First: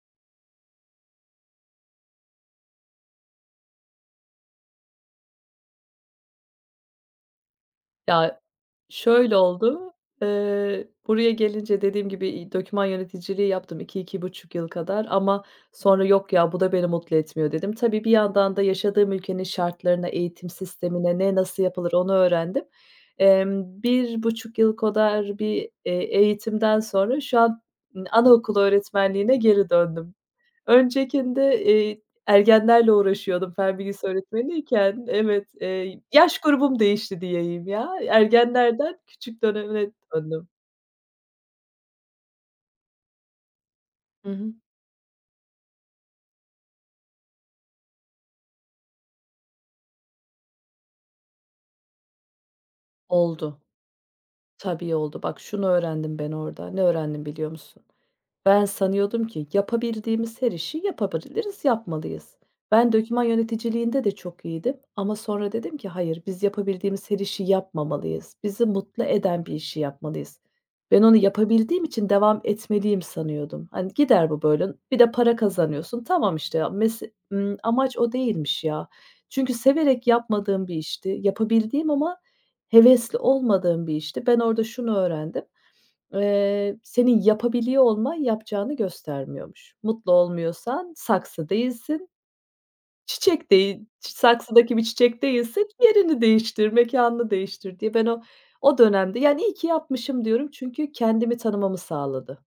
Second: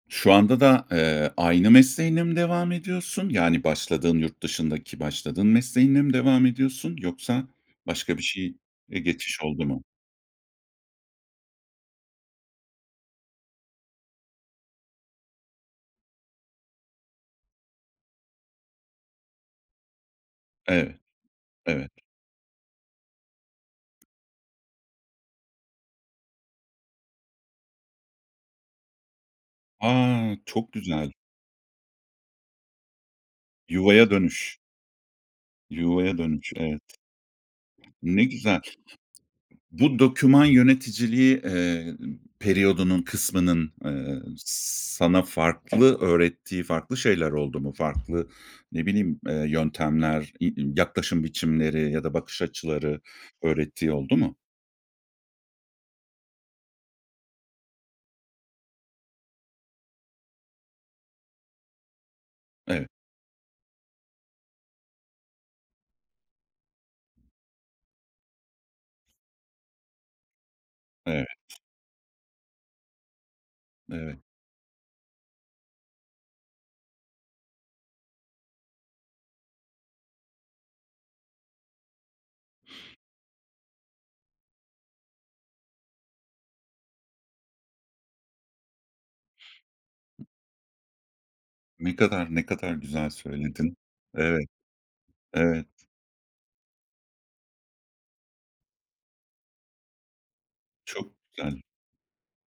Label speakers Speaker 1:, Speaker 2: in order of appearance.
Speaker 1: Şu anda da, eee, aynı mesleğinle mi devam ediyorsun? Yani, başladığın yurt dışındaki, başladığın mesleğinle mi devam ediyorsun, yoksa başka bir
Speaker 2: Ya,
Speaker 1: şeye
Speaker 2: şöyle
Speaker 1: geçiş oldu mu?
Speaker 2: oldu, eee, buraya gelince dediğim gibi i doküman yöneticiliği yaptım, 2-2.5 yıl kadar ama sonra, "Yok ya, bu da beni mutlu etmiyor." dedim. Tabii, bir yandan da yaşadığım ülkenin şartlarına, eğitim
Speaker 1: Evet.
Speaker 2: sistemine ne, nasıl
Speaker 1: Evet.
Speaker 2: yapılır, onu öğrendim. Emm, 1.5 yıl kadar bir, eee, eğitimden sonra şu an ı anaokulu öğretmenliğine geri döndüm.
Speaker 1: A, çok güzel!
Speaker 2: Öncekinde, eee, ergenlerle uğraşıyordum. Fen bilgisi
Speaker 1: Yuvaya dönüş.
Speaker 2: öğretmeniyken, evet, eee,
Speaker 1: Yuvaya
Speaker 2: yaş
Speaker 1: dönüş.
Speaker 2: grubum
Speaker 1: Evet.
Speaker 2: değişti diyeyim, ya.
Speaker 1: Ne güzel.
Speaker 2: Ergenlerden, küçük döneme
Speaker 1: Bu doküman
Speaker 2: döndüm.
Speaker 1: yöneticiliği, eee, periyodunun kısmının, eee,
Speaker 2: Hı hı.
Speaker 1: s sana farklı öğrettiği farklı şeyler oldu mu? Farklı ne bileyim, eee, yöntemler i i yaklaşım biçimleri ya da bakış açıları
Speaker 2: Oldu.
Speaker 1: öğrettiği oldu mu?
Speaker 2: Tabii, oldu. Bak şunu öğrendim ben orada, ne öğrendim biliyor musun? Ben sanıyordum ki yapabildiğimiz her işi yapabiliriz, yapmalıyız.
Speaker 1: Evet.
Speaker 2: Ben doküman yöneticiliğinde de çok iyiydim ama sonra dedim ki hayır, biz yapabildiğimiz her işi yapmamalıyız. Bizi mutlu eden bir işi yapmalıyız. Ben onu
Speaker 1: Evet.
Speaker 2: yapabildiğim için devam etmeliyim sanıyordum. Hani,
Speaker 1: Evet.
Speaker 2: gider bu böyle, n bir de para kazanıyorsun. Tamam, işte ya, mese ımm, amaç o değilmiş, ya. Çünkü severek yapmadığım bir işti. Yapabildiğim ama hevesli olmadığım bir işti. Ben orada şunu öğrendim. Eee, senin yapabiliyor olman, yapacağını göstermiyormuş. Mutlu olmuyorsan saksı
Speaker 1: Ne
Speaker 2: değilsin.
Speaker 1: kadar, ne kadar güzel
Speaker 2: Çiçek
Speaker 1: söyledin.
Speaker 2: değil, ç
Speaker 1: Evet.
Speaker 2: saksıdaki bir çiçek
Speaker 1: Evet.
Speaker 2: değilsin yerini değiştir, mekânını değiştir diye. Ben o, o dönemde yani iyi ki yapmışım diyorum çünkü
Speaker 1: Çok
Speaker 2: kendimi
Speaker 1: güzel.
Speaker 2: tanımamı sağladı.